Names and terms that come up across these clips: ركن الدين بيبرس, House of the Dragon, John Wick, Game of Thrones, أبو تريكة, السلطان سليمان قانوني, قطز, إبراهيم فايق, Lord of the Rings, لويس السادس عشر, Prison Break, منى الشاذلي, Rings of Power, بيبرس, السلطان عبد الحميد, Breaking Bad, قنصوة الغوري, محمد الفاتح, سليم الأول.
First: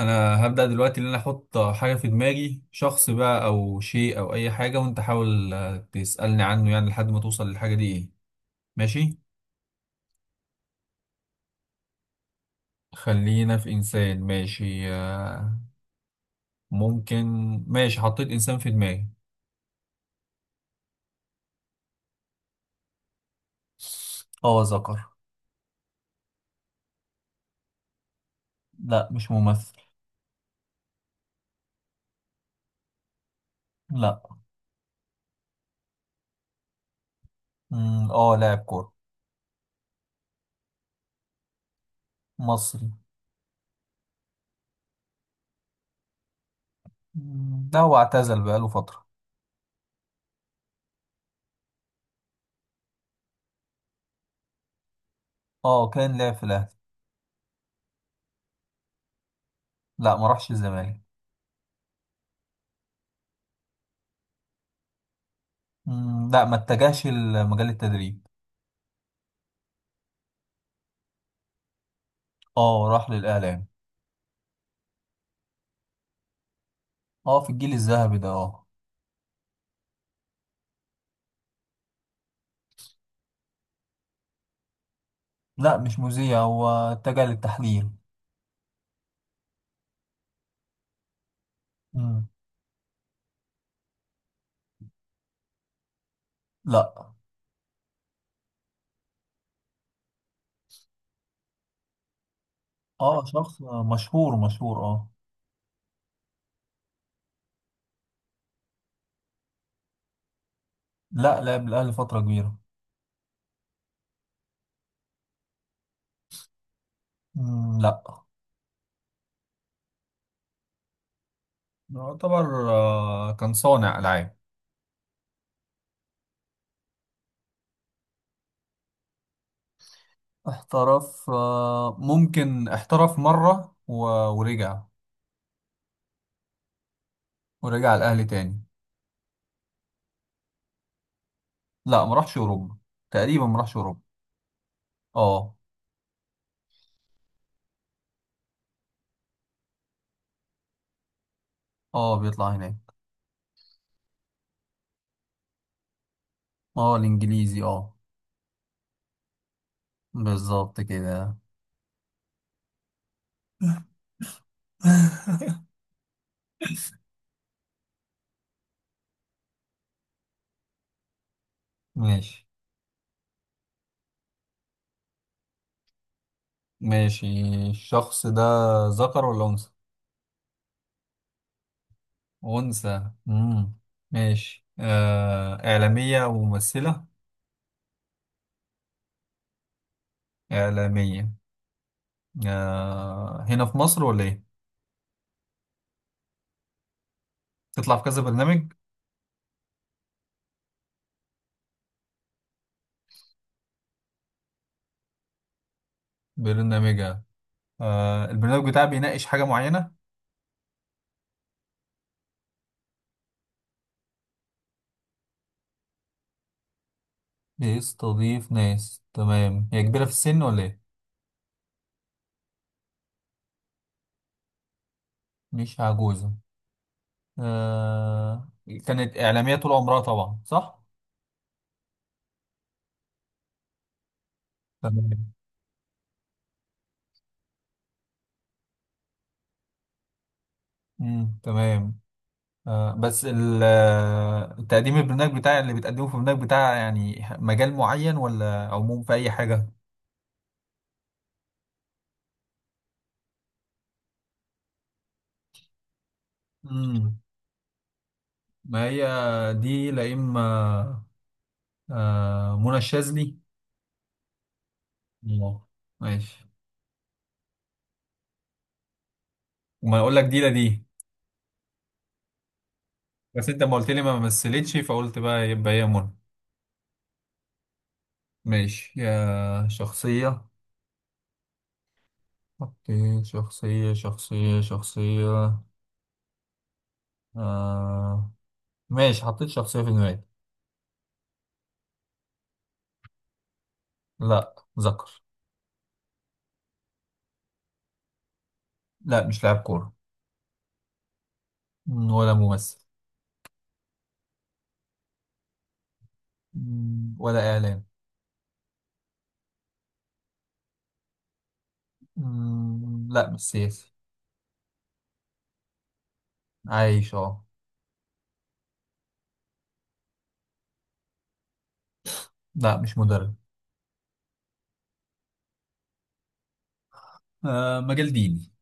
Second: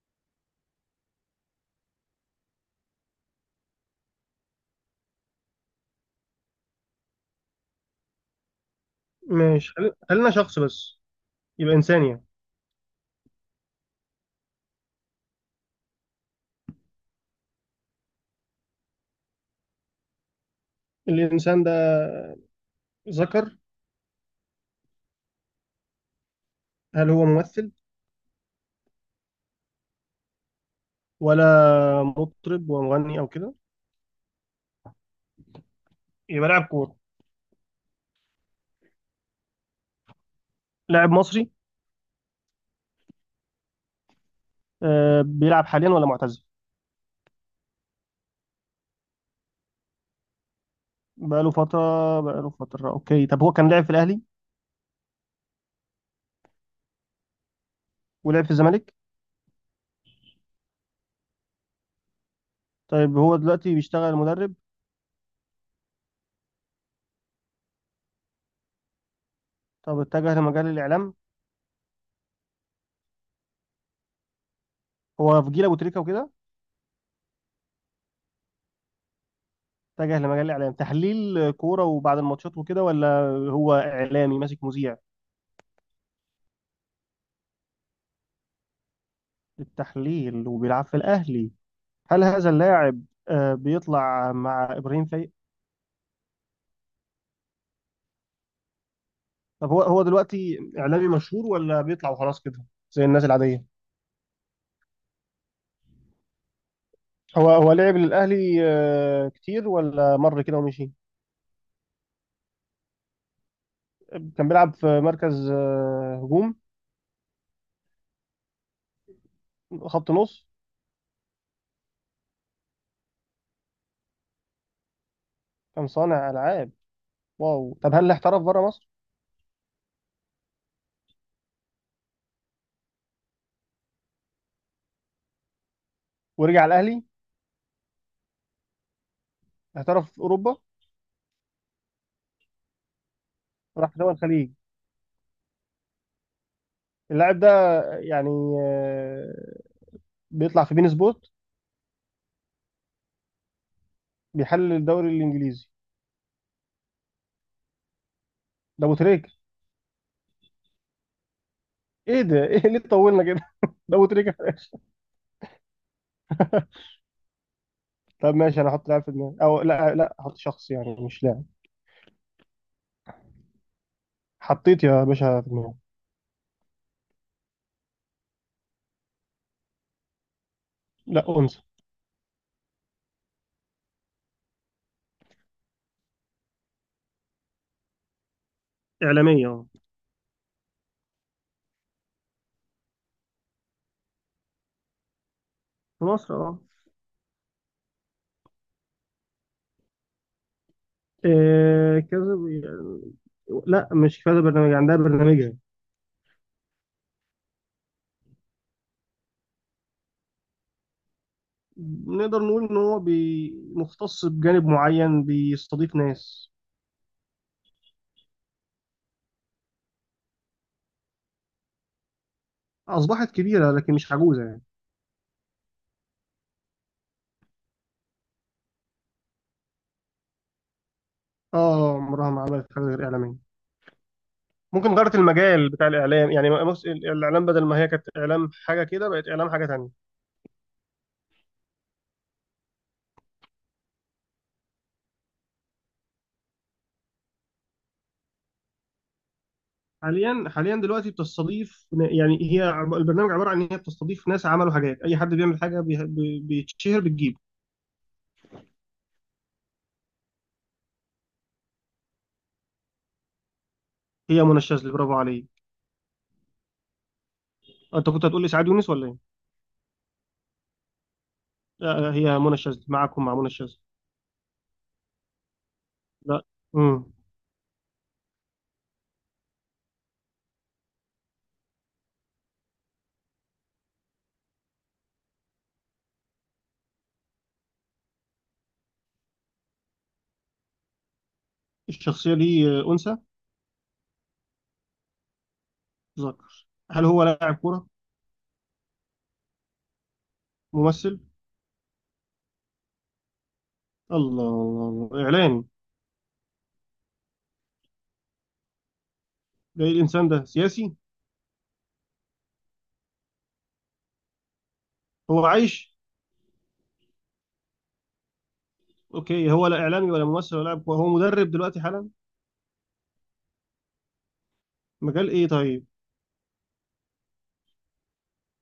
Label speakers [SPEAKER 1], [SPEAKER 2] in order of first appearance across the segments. [SPEAKER 1] انا هبدأ دلوقتي ان انا احط حاجة في دماغي شخص بقى او شيء او اي حاجة، وانت حاول تسألني عنه يعني لحد ما توصل للحاجة دي ايه. ماشي.
[SPEAKER 2] ماشي. خلينا شخص بس، يبقى إنسان يعني.
[SPEAKER 1] خلينا في انسان. ماشي. ممكن. ماشي، حطيت انسان في دماغي.
[SPEAKER 2] الإنسان ده ذكر،
[SPEAKER 1] اه ذكر.
[SPEAKER 2] هل هو ممثل
[SPEAKER 1] لا مش ممثل.
[SPEAKER 2] ولا مطرب ومغني أو كده؟
[SPEAKER 1] لا.
[SPEAKER 2] يبقى لاعب كورة.
[SPEAKER 1] اه لاعب كورة.
[SPEAKER 2] لاعب مصري.
[SPEAKER 1] مصري.
[SPEAKER 2] بيلعب حاليا ولا معتزل؟
[SPEAKER 1] لا هو اعتزل بقاله فترة.
[SPEAKER 2] بقاله فترة؟ بقاله فترة. أوكي، طب هو كان لاعب في الأهلي
[SPEAKER 1] اه كان لاعب في الاهلي.
[SPEAKER 2] ولعب في الزمالك؟
[SPEAKER 1] لا ما راحش الزمالك.
[SPEAKER 2] طيب هو دلوقتي بيشتغل مدرب؟
[SPEAKER 1] لا ما اتجهش لمجال التدريب.
[SPEAKER 2] طب اتجه لمجال الإعلام؟
[SPEAKER 1] اه راح للاعلام.
[SPEAKER 2] هو في جيل أبو تريكة وكده؟
[SPEAKER 1] اه في الجيل الذهبي ده اه.
[SPEAKER 2] اتجه لمجال الإعلام، تحليل كورة وبعد الماتشات وكده، ولا هو إعلامي ماسك مذيع؟
[SPEAKER 1] لا مش مذيع، هو اتجه للتحليل.
[SPEAKER 2] التحليل وبيلعب في الأهلي. هل
[SPEAKER 1] مم.
[SPEAKER 2] هذا اللاعب بيطلع مع ابراهيم فايق؟
[SPEAKER 1] لا.
[SPEAKER 2] طب هو دلوقتي اعلامي مشهور ولا بيطلع وخلاص كده، زي
[SPEAKER 1] اه
[SPEAKER 2] الناس
[SPEAKER 1] شخص
[SPEAKER 2] العاديه؟
[SPEAKER 1] مشهور اه.
[SPEAKER 2] هو لعب للاهلي كتير ولا مر كده ومشي؟
[SPEAKER 1] لا لعب الأهلي فترة كبيرة.
[SPEAKER 2] كان بيلعب في مركز هجوم؟
[SPEAKER 1] مم. لا.
[SPEAKER 2] خط نص؟
[SPEAKER 1] يعتبر كان صانع ألعاب.
[SPEAKER 2] كان صانع العاب. واو. طب هل احترف بره مصر؟
[SPEAKER 1] احترف آه ممكن احترف مرة ورجع.
[SPEAKER 2] ورجع الاهلي.
[SPEAKER 1] ورجع الأهلي تاني.
[SPEAKER 2] احترف في اوروبا؟
[SPEAKER 1] لا ما راحش أوروبا. تقريبا ما راحش
[SPEAKER 2] راح
[SPEAKER 1] أوروبا.
[SPEAKER 2] دول الخليج؟
[SPEAKER 1] اه.
[SPEAKER 2] اللاعب ده يعني آه، بيطلع في بين سبوت؟
[SPEAKER 1] اه بيطلع هناك.
[SPEAKER 2] بيحلل الدوري الانجليزي؟
[SPEAKER 1] اه الإنجليزي اه.
[SPEAKER 2] ده ابو تريكه.
[SPEAKER 1] بالظبط كده.
[SPEAKER 2] ايه ده، ايه ليه طولنا كده؟ ده ابو تريكه في الاخر. طب ماشي، انا هحط لاعب في دماغي او لا، هحط شخص يعني مش لاعب.
[SPEAKER 1] ماشي.
[SPEAKER 2] حطيت يا باشا في دماغي.
[SPEAKER 1] ماشي. الشخص ده ذكر ولا أنثى؟
[SPEAKER 2] لا، انثى.
[SPEAKER 1] أنثى. مم. ماشي، إعلامية وممثلة.
[SPEAKER 2] اعلاميه، اه.
[SPEAKER 1] إعلامية. آه هنا في مصر ولا إيه؟
[SPEAKER 2] في مصر، اه.
[SPEAKER 1] تطلع في كذا برنامج؟
[SPEAKER 2] إيه كذا بي- لا مش كذا برنامج، عندها برنامجها.
[SPEAKER 1] برنامجها. آه، البرنامج بتاعها بيناقش حاجة معينة؟
[SPEAKER 2] نقدر نقول ان هو مختص بجانب معين، بيستضيف ناس.
[SPEAKER 1] بيستضيف ناس. تمام، هي كبيرة في السن ولا إيه؟
[SPEAKER 2] اصبحت كبيره لكن مش عجوزه يعني.
[SPEAKER 1] مش عجوزة. آه. كانت إعلامية طول عمرها طبعا، صح؟
[SPEAKER 2] اه، عمرها ما عملت حاجه غير اعلاميه. ممكن غيرت
[SPEAKER 1] تمام.
[SPEAKER 2] المجال بتاع الاعلام يعني، بص، الاعلام بدل ما هي كانت اعلام حاجه كده بقت اعلام حاجه تانية.
[SPEAKER 1] مم. تمام. آه، بس ال- آه، التقديم البرنامج بتاع اللي بتقدمه في البرنامج بتاع يعني مجال معين ولا عموم في أي حاجة؟
[SPEAKER 2] حاليا، حاليا دلوقتي بتستضيف يعني، البرنامج عباره عن ان هي بتستضيف ناس عملوا حاجات، اي حد بيعمل حاجه بيتشهر
[SPEAKER 1] امم.
[SPEAKER 2] بتجيب.
[SPEAKER 1] ما هي دي لا إما منى الشاذلي.
[SPEAKER 2] هي منى الشاذلي، برافو عليك.
[SPEAKER 1] الله. ماشي.
[SPEAKER 2] انت كنت هتقول لي سعاد يونس ولا ايه؟
[SPEAKER 1] وما أقول لك دي لا دي.
[SPEAKER 2] لا هي منى الشاذلي، معاكم مع منى
[SPEAKER 1] بس أنت ما
[SPEAKER 2] الشاذلي.
[SPEAKER 1] قلت لي ما مثلتش فقلت بقى يبقى هي منى.
[SPEAKER 2] لا. امم.
[SPEAKER 1] ماشي يا شخصية. حطيت شخصية. آه. ماشي، حطيت شخصية في دماغي.
[SPEAKER 2] الشخصيه دي انثى؟
[SPEAKER 1] لا ذكر.
[SPEAKER 2] ذكر، هل هو لاعب كوره؟
[SPEAKER 1] لا مش لاعب كورة.
[SPEAKER 2] ممثل؟
[SPEAKER 1] ولا ممثل.
[SPEAKER 2] الله الله الله، اعلامي؟
[SPEAKER 1] ولا إعلام.
[SPEAKER 2] ده ايه الانسان ده، سياسي؟
[SPEAKER 1] لا مش سياسي.
[SPEAKER 2] هو عايش؟
[SPEAKER 1] عايش اه.
[SPEAKER 2] اوكي، هو لا اعلامي ولا ممثل ولا لاعب كوره، هو مدرب دلوقتي حالا؟
[SPEAKER 1] لا مش مدرب.
[SPEAKER 2] مجال ايه طيب؟
[SPEAKER 1] آه مجال ديني.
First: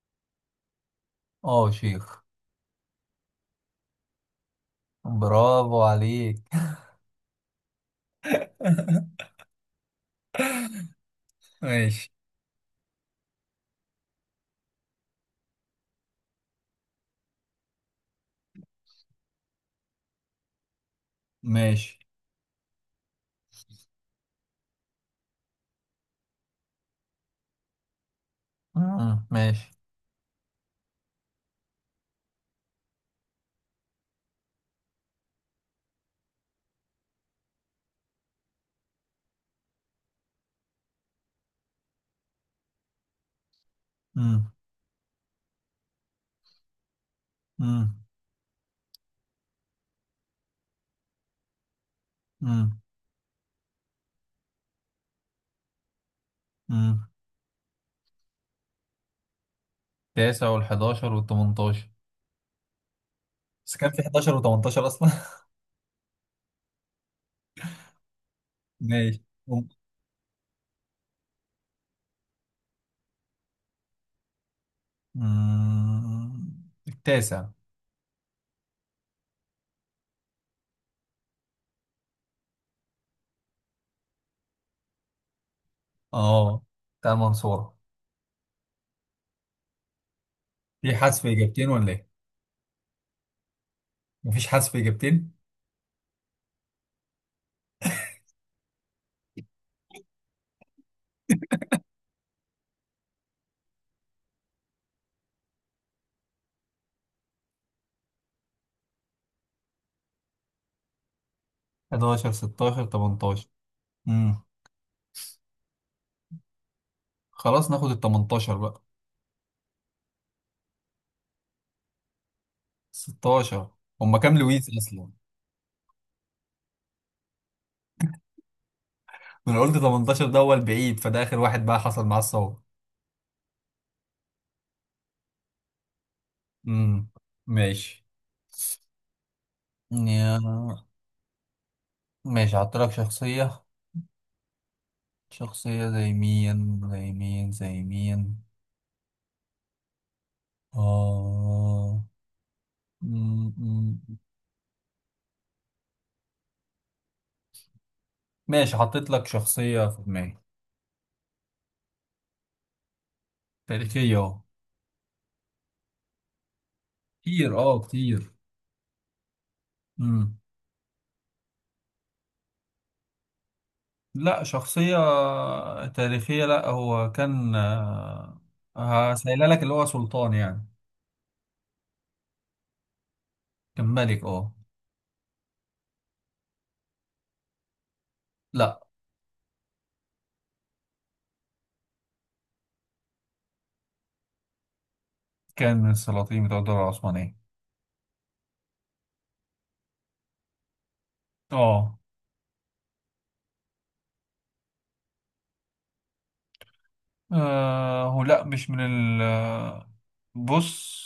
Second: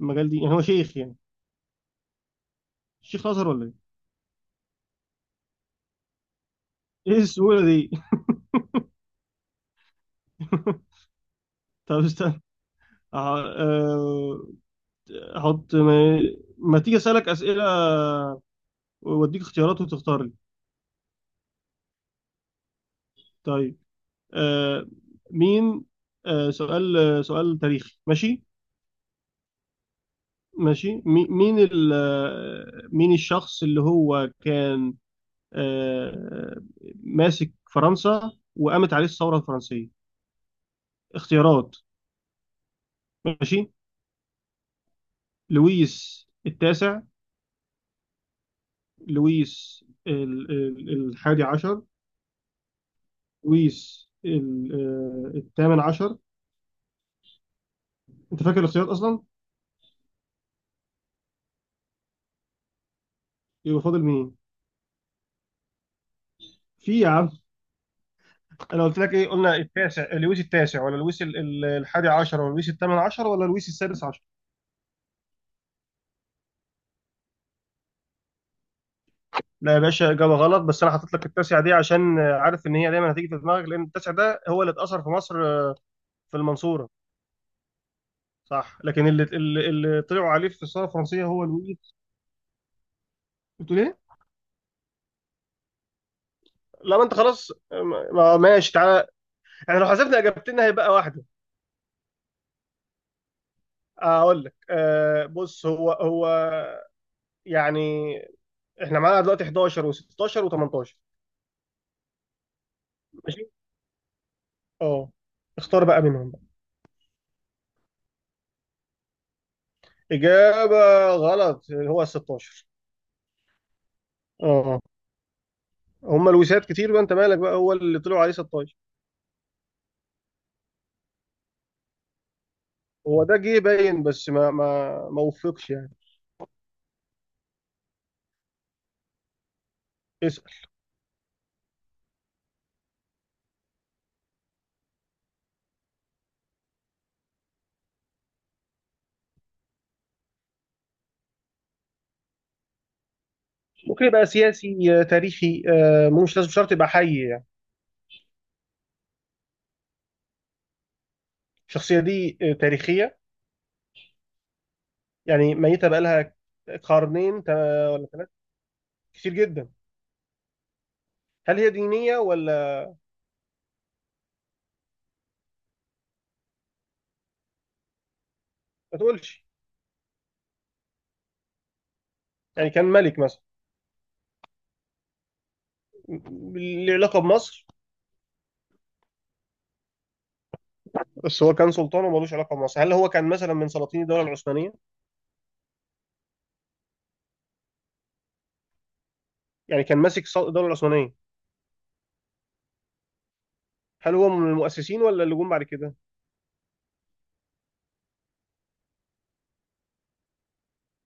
[SPEAKER 2] المجال دي يعني، هو شيخ يعني؟
[SPEAKER 1] اه شيخ.
[SPEAKER 2] شيخ ازهر ولا ايه؟
[SPEAKER 1] برافو عليك.
[SPEAKER 2] ايه السهوله دي! طب
[SPEAKER 1] ماشي.
[SPEAKER 2] استنى. أه، احط ما تيجي اسالك اسئله واديك اختيارات وتختار لي.
[SPEAKER 1] ماشي.
[SPEAKER 2] طيب. أه، مين. سؤال، سؤال تاريخي، ماشي؟
[SPEAKER 1] مم، ماشي.
[SPEAKER 2] ماشي. مين الشخص اللي هو كان أه، ماسك فرنسا وقامت عليه الثوره الفرنسيه؟ اختيارات، ماشي.
[SPEAKER 1] مم،
[SPEAKER 2] لويس التاسع،
[SPEAKER 1] مم،
[SPEAKER 2] لويس الحادي عشر،
[SPEAKER 1] مم،
[SPEAKER 2] لويس الثامن عشر.
[SPEAKER 1] مم.
[SPEAKER 2] انت فاكر الاختيارات اصلا؟
[SPEAKER 1] تاسع والحداشر والتمنتاشر. بس
[SPEAKER 2] يبقى
[SPEAKER 1] كان في
[SPEAKER 2] فاضل
[SPEAKER 1] حداشر
[SPEAKER 2] مين؟
[SPEAKER 1] وتمنتاشر أصلا.
[SPEAKER 2] في يا عم. انا قلت لك
[SPEAKER 1] ماشي.
[SPEAKER 2] ايه؟ قلنا التاسع، لويس التاسع ولا لويس الحادي عشر ولا لويس الثامن عشر ولا لويس السادس عشر.
[SPEAKER 1] مم، التاسع.
[SPEAKER 2] لا يا باشا، اجابه غلط. بس انا حطيت لك التاسع دي عشان عارف ان هي دايما هتيجي في دماغك، لان التاسع ده هو اللي اتاثر في مصر في
[SPEAKER 1] اه
[SPEAKER 2] المنصوره،
[SPEAKER 1] بتاع المنصورة.
[SPEAKER 2] صح؟ لكن اللي طلعوا عليه في الثوره
[SPEAKER 1] في
[SPEAKER 2] الفرنسيه
[SPEAKER 1] حذف
[SPEAKER 2] هو
[SPEAKER 1] إجابتين ولا
[SPEAKER 2] لويس.
[SPEAKER 1] إيه؟
[SPEAKER 2] قلت ليه؟
[SPEAKER 1] مفيش حذف إجابتين.
[SPEAKER 2] لا ما انت خلاص، ماشي تعالى، احنا لو حسبنا اجابتنا هيبقى واحده. اقول لك آه، بص، هو يعني. احنا معانا دلوقتي 11 و16 و18،
[SPEAKER 1] 11 16
[SPEAKER 2] ماشي؟
[SPEAKER 1] 18.
[SPEAKER 2] اه، اختار بقى منهم بقى.
[SPEAKER 1] خلاص ناخد ال 18 بقى.
[SPEAKER 2] اجابه غلط، هو ال 16.
[SPEAKER 1] 16. هما كام لويس
[SPEAKER 2] اه،
[SPEAKER 1] اصلا؟
[SPEAKER 2] هما الوسات كتير بقى، انت مالك بقى، هو اللي طلعوا عليه 16.
[SPEAKER 1] انا قلت 18 ده هو البعيد، فده اخر واحد بقى حصل معاه الصواب.
[SPEAKER 2] هو ده جه باين بس ما وفقش يعني.
[SPEAKER 1] امم. ماشي.
[SPEAKER 2] اسال.
[SPEAKER 1] يا- ماشي، هحط لك شخصية. شخصية، زي مين. آه... م-
[SPEAKER 2] ممكن
[SPEAKER 1] م-
[SPEAKER 2] يبقى سياسي، تاريخي، آه، مو مش لازم شرط يبقى حي يعني.
[SPEAKER 1] ماشي، حطيت لك شخصية في دماغي.
[SPEAKER 2] الشخصيه دي تاريخيه
[SPEAKER 1] تاريخية اه.
[SPEAKER 2] يعني؟ ميته بقى لها قرنين
[SPEAKER 1] كتير اه
[SPEAKER 2] ولا ثلاثه؟
[SPEAKER 1] كتير.
[SPEAKER 2] كتير جدا؟
[SPEAKER 1] مم.
[SPEAKER 2] هل هي دينيه ولا؟
[SPEAKER 1] لا شخصية تاريخية. لا هو كان
[SPEAKER 2] ما تقولش.
[SPEAKER 1] هسألها لك، اللي هو سلطان يعني.
[SPEAKER 2] يعني كان ملك مثلا؟
[SPEAKER 1] كان ملك اه.
[SPEAKER 2] ليه علاقه بمصر؟
[SPEAKER 1] لا.
[SPEAKER 2] بس هو كان سلطان ومالوش علاقه بمصر، هل هو كان مثلا من سلاطين الدوله العثمانيه؟
[SPEAKER 1] كان من السلاطين بتوع الدولة العثمانية.
[SPEAKER 2] يعني كان ماسك الدوله العثمانيه؟
[SPEAKER 1] اه.
[SPEAKER 2] هل هو من المؤسسين ولا اللي جم بعد كده؟
[SPEAKER 1] آه، هو لا مش من ال آه، بص،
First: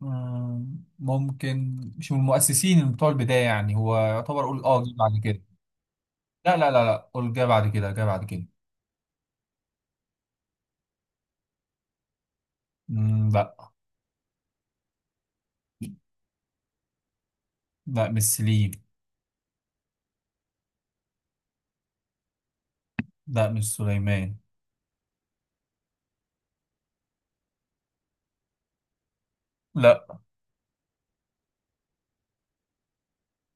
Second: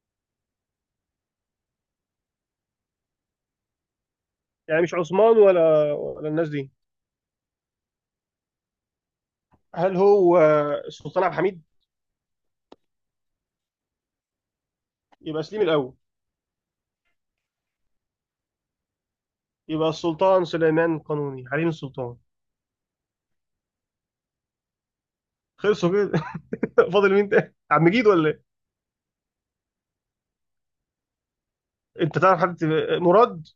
[SPEAKER 1] ممكن مش من المؤسسين بتوع البداية، يعني هو يعتبر قول اه
[SPEAKER 2] يعني
[SPEAKER 1] جه
[SPEAKER 2] مش
[SPEAKER 1] بعد
[SPEAKER 2] عثمان
[SPEAKER 1] كده.
[SPEAKER 2] ولا الناس
[SPEAKER 1] لا لا
[SPEAKER 2] دي؟
[SPEAKER 1] لا لا قول جه بعد كده، جه بعد كده.
[SPEAKER 2] هل هو السلطان عبد الحميد؟
[SPEAKER 1] لا.
[SPEAKER 2] يبقى سليم الاول؟
[SPEAKER 1] لا مش سليم.
[SPEAKER 2] يبقى السلطان سليمان قانوني حليم السلطان؟
[SPEAKER 1] لا مش سليمان.
[SPEAKER 2] خلصوا كده. فاضل مين تاني، عم مجيد ولا ايه؟
[SPEAKER 1] لا
[SPEAKER 2] انت تعرف حد مراد؟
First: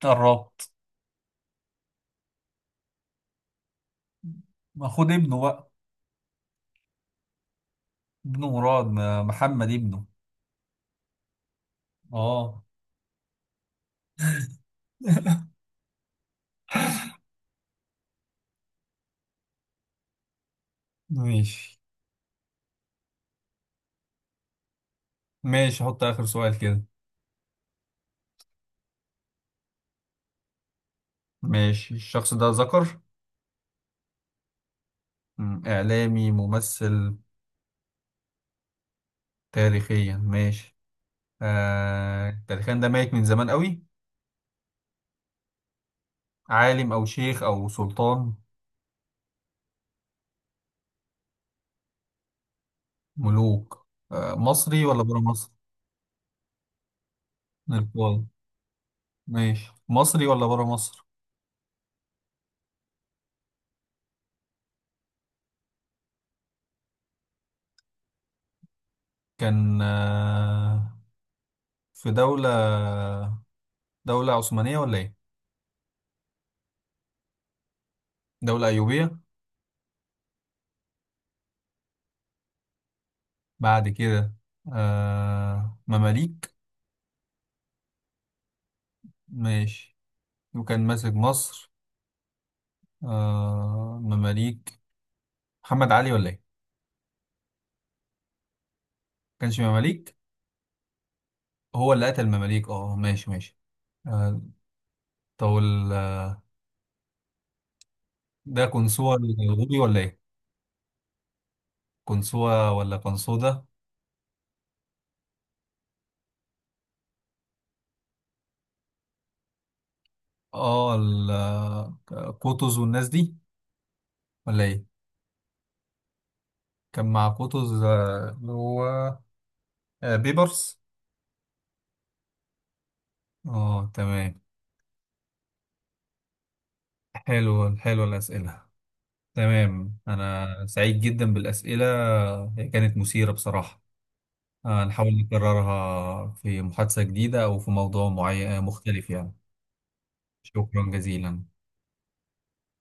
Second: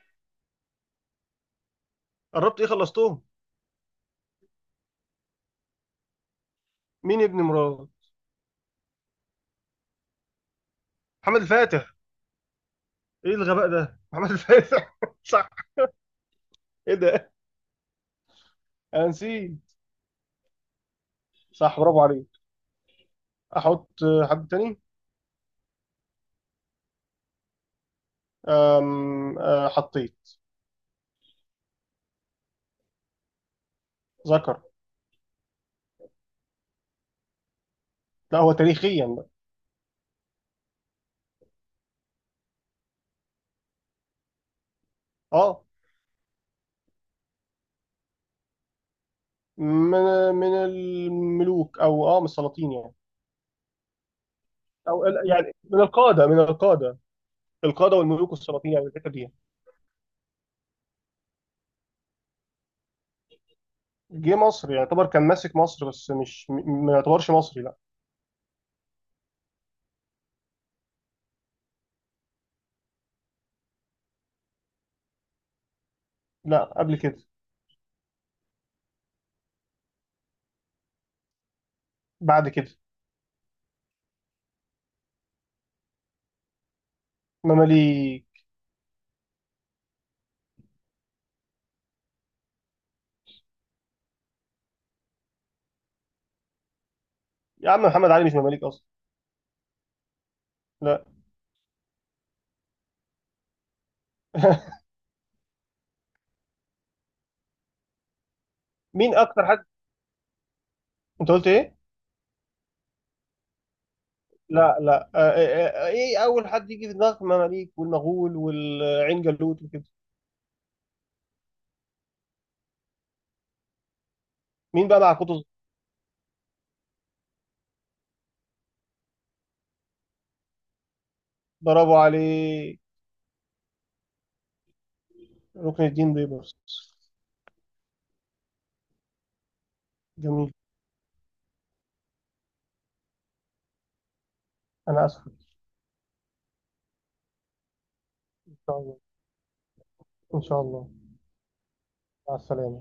[SPEAKER 1] قربت.
[SPEAKER 2] قربت ايه، خلصتهم.
[SPEAKER 1] ما خد ابنه بقى.
[SPEAKER 2] مين ابن مراد؟
[SPEAKER 1] ابنه مراد، محمد ابنه.
[SPEAKER 2] محمد الفاتح؟
[SPEAKER 1] اه.
[SPEAKER 2] ايه الغباء ده، محمد الفاتح! صح. ايه ده، انا نسيت.
[SPEAKER 1] ماشي.
[SPEAKER 2] صح، برافو عليك. احط حد تاني.
[SPEAKER 1] ماشي، حط آخر سؤال كده.
[SPEAKER 2] أم، آه، حطيت.
[SPEAKER 1] ماشي، الشخص ده ذكر.
[SPEAKER 2] ذكر.
[SPEAKER 1] إعلامي ممثل.
[SPEAKER 2] لا هو تاريخيا بقى.
[SPEAKER 1] تاريخيا، ماشي. آه تاريخيا، ده ميت من زمان قوي.
[SPEAKER 2] اه.
[SPEAKER 1] عالم أو شيخ أو سلطان.
[SPEAKER 2] من، من الملوك او اه من السلاطين يعني.
[SPEAKER 1] ملوك آه، مصري ولا
[SPEAKER 2] او
[SPEAKER 1] برا مصر؟
[SPEAKER 2] يعني من القاده، القاده
[SPEAKER 1] نقول.
[SPEAKER 2] والملوك والسلاطين يعني، الحته دي يعني.
[SPEAKER 1] ماشي، مصري ولا برا مصر؟
[SPEAKER 2] جه مصر يعني، يعتبر كان ماسك مصر بس مش م- ما يعتبرش مصري، لا.
[SPEAKER 1] كان آه في دولة. دولة عثمانية ولا إيه؟
[SPEAKER 2] لا قبل كده.
[SPEAKER 1] دولة أيوبية.
[SPEAKER 2] بعد كده.
[SPEAKER 1] بعد كده. آه مماليك.
[SPEAKER 2] مماليك.
[SPEAKER 1] ماشي. وكان ماسك مصر. آه مماليك. محمد علي ولا ايه؟
[SPEAKER 2] يا عم محمد علي مش مماليك اصلا.
[SPEAKER 1] كانش مماليك.
[SPEAKER 2] لا.
[SPEAKER 1] هو اللي قتل المماليك. اه ماشي ماشي. آه. طب وال- ده
[SPEAKER 2] مين
[SPEAKER 1] قنصوة
[SPEAKER 2] اكتر حد،
[SPEAKER 1] الغوري ولا ايه؟
[SPEAKER 2] انت قلت ايه؟
[SPEAKER 1] قنصوة ولا قنصوة.
[SPEAKER 2] لا لا، ايه اول حد يجي في دماغك، مماليك والمغول والعين جالوت وكده.
[SPEAKER 1] اه ال- آه، قطز والناس دي ولا ايه؟
[SPEAKER 2] مين بقى مع قطز؟
[SPEAKER 1] كان مع قطز آه، اللي هو آه بيبرس.
[SPEAKER 2] برافو عليه.
[SPEAKER 1] اه تمام.
[SPEAKER 2] ركن الدين بيبرس.
[SPEAKER 1] حلو، حلو الأسئلة. تمام، أنا
[SPEAKER 2] جميل.
[SPEAKER 1] سعيد جدا بالأسئلة. هي كانت مثيرة بصراحة.
[SPEAKER 2] أنا
[SPEAKER 1] هنحاول
[SPEAKER 2] آسف.
[SPEAKER 1] نكررها في محادثة جديدة أو في موضوع
[SPEAKER 2] إن
[SPEAKER 1] معين
[SPEAKER 2] شاء الله،
[SPEAKER 1] مختلف يعني.
[SPEAKER 2] إن شاء الله.
[SPEAKER 1] شكرا جزيلا.
[SPEAKER 2] مع السلامة.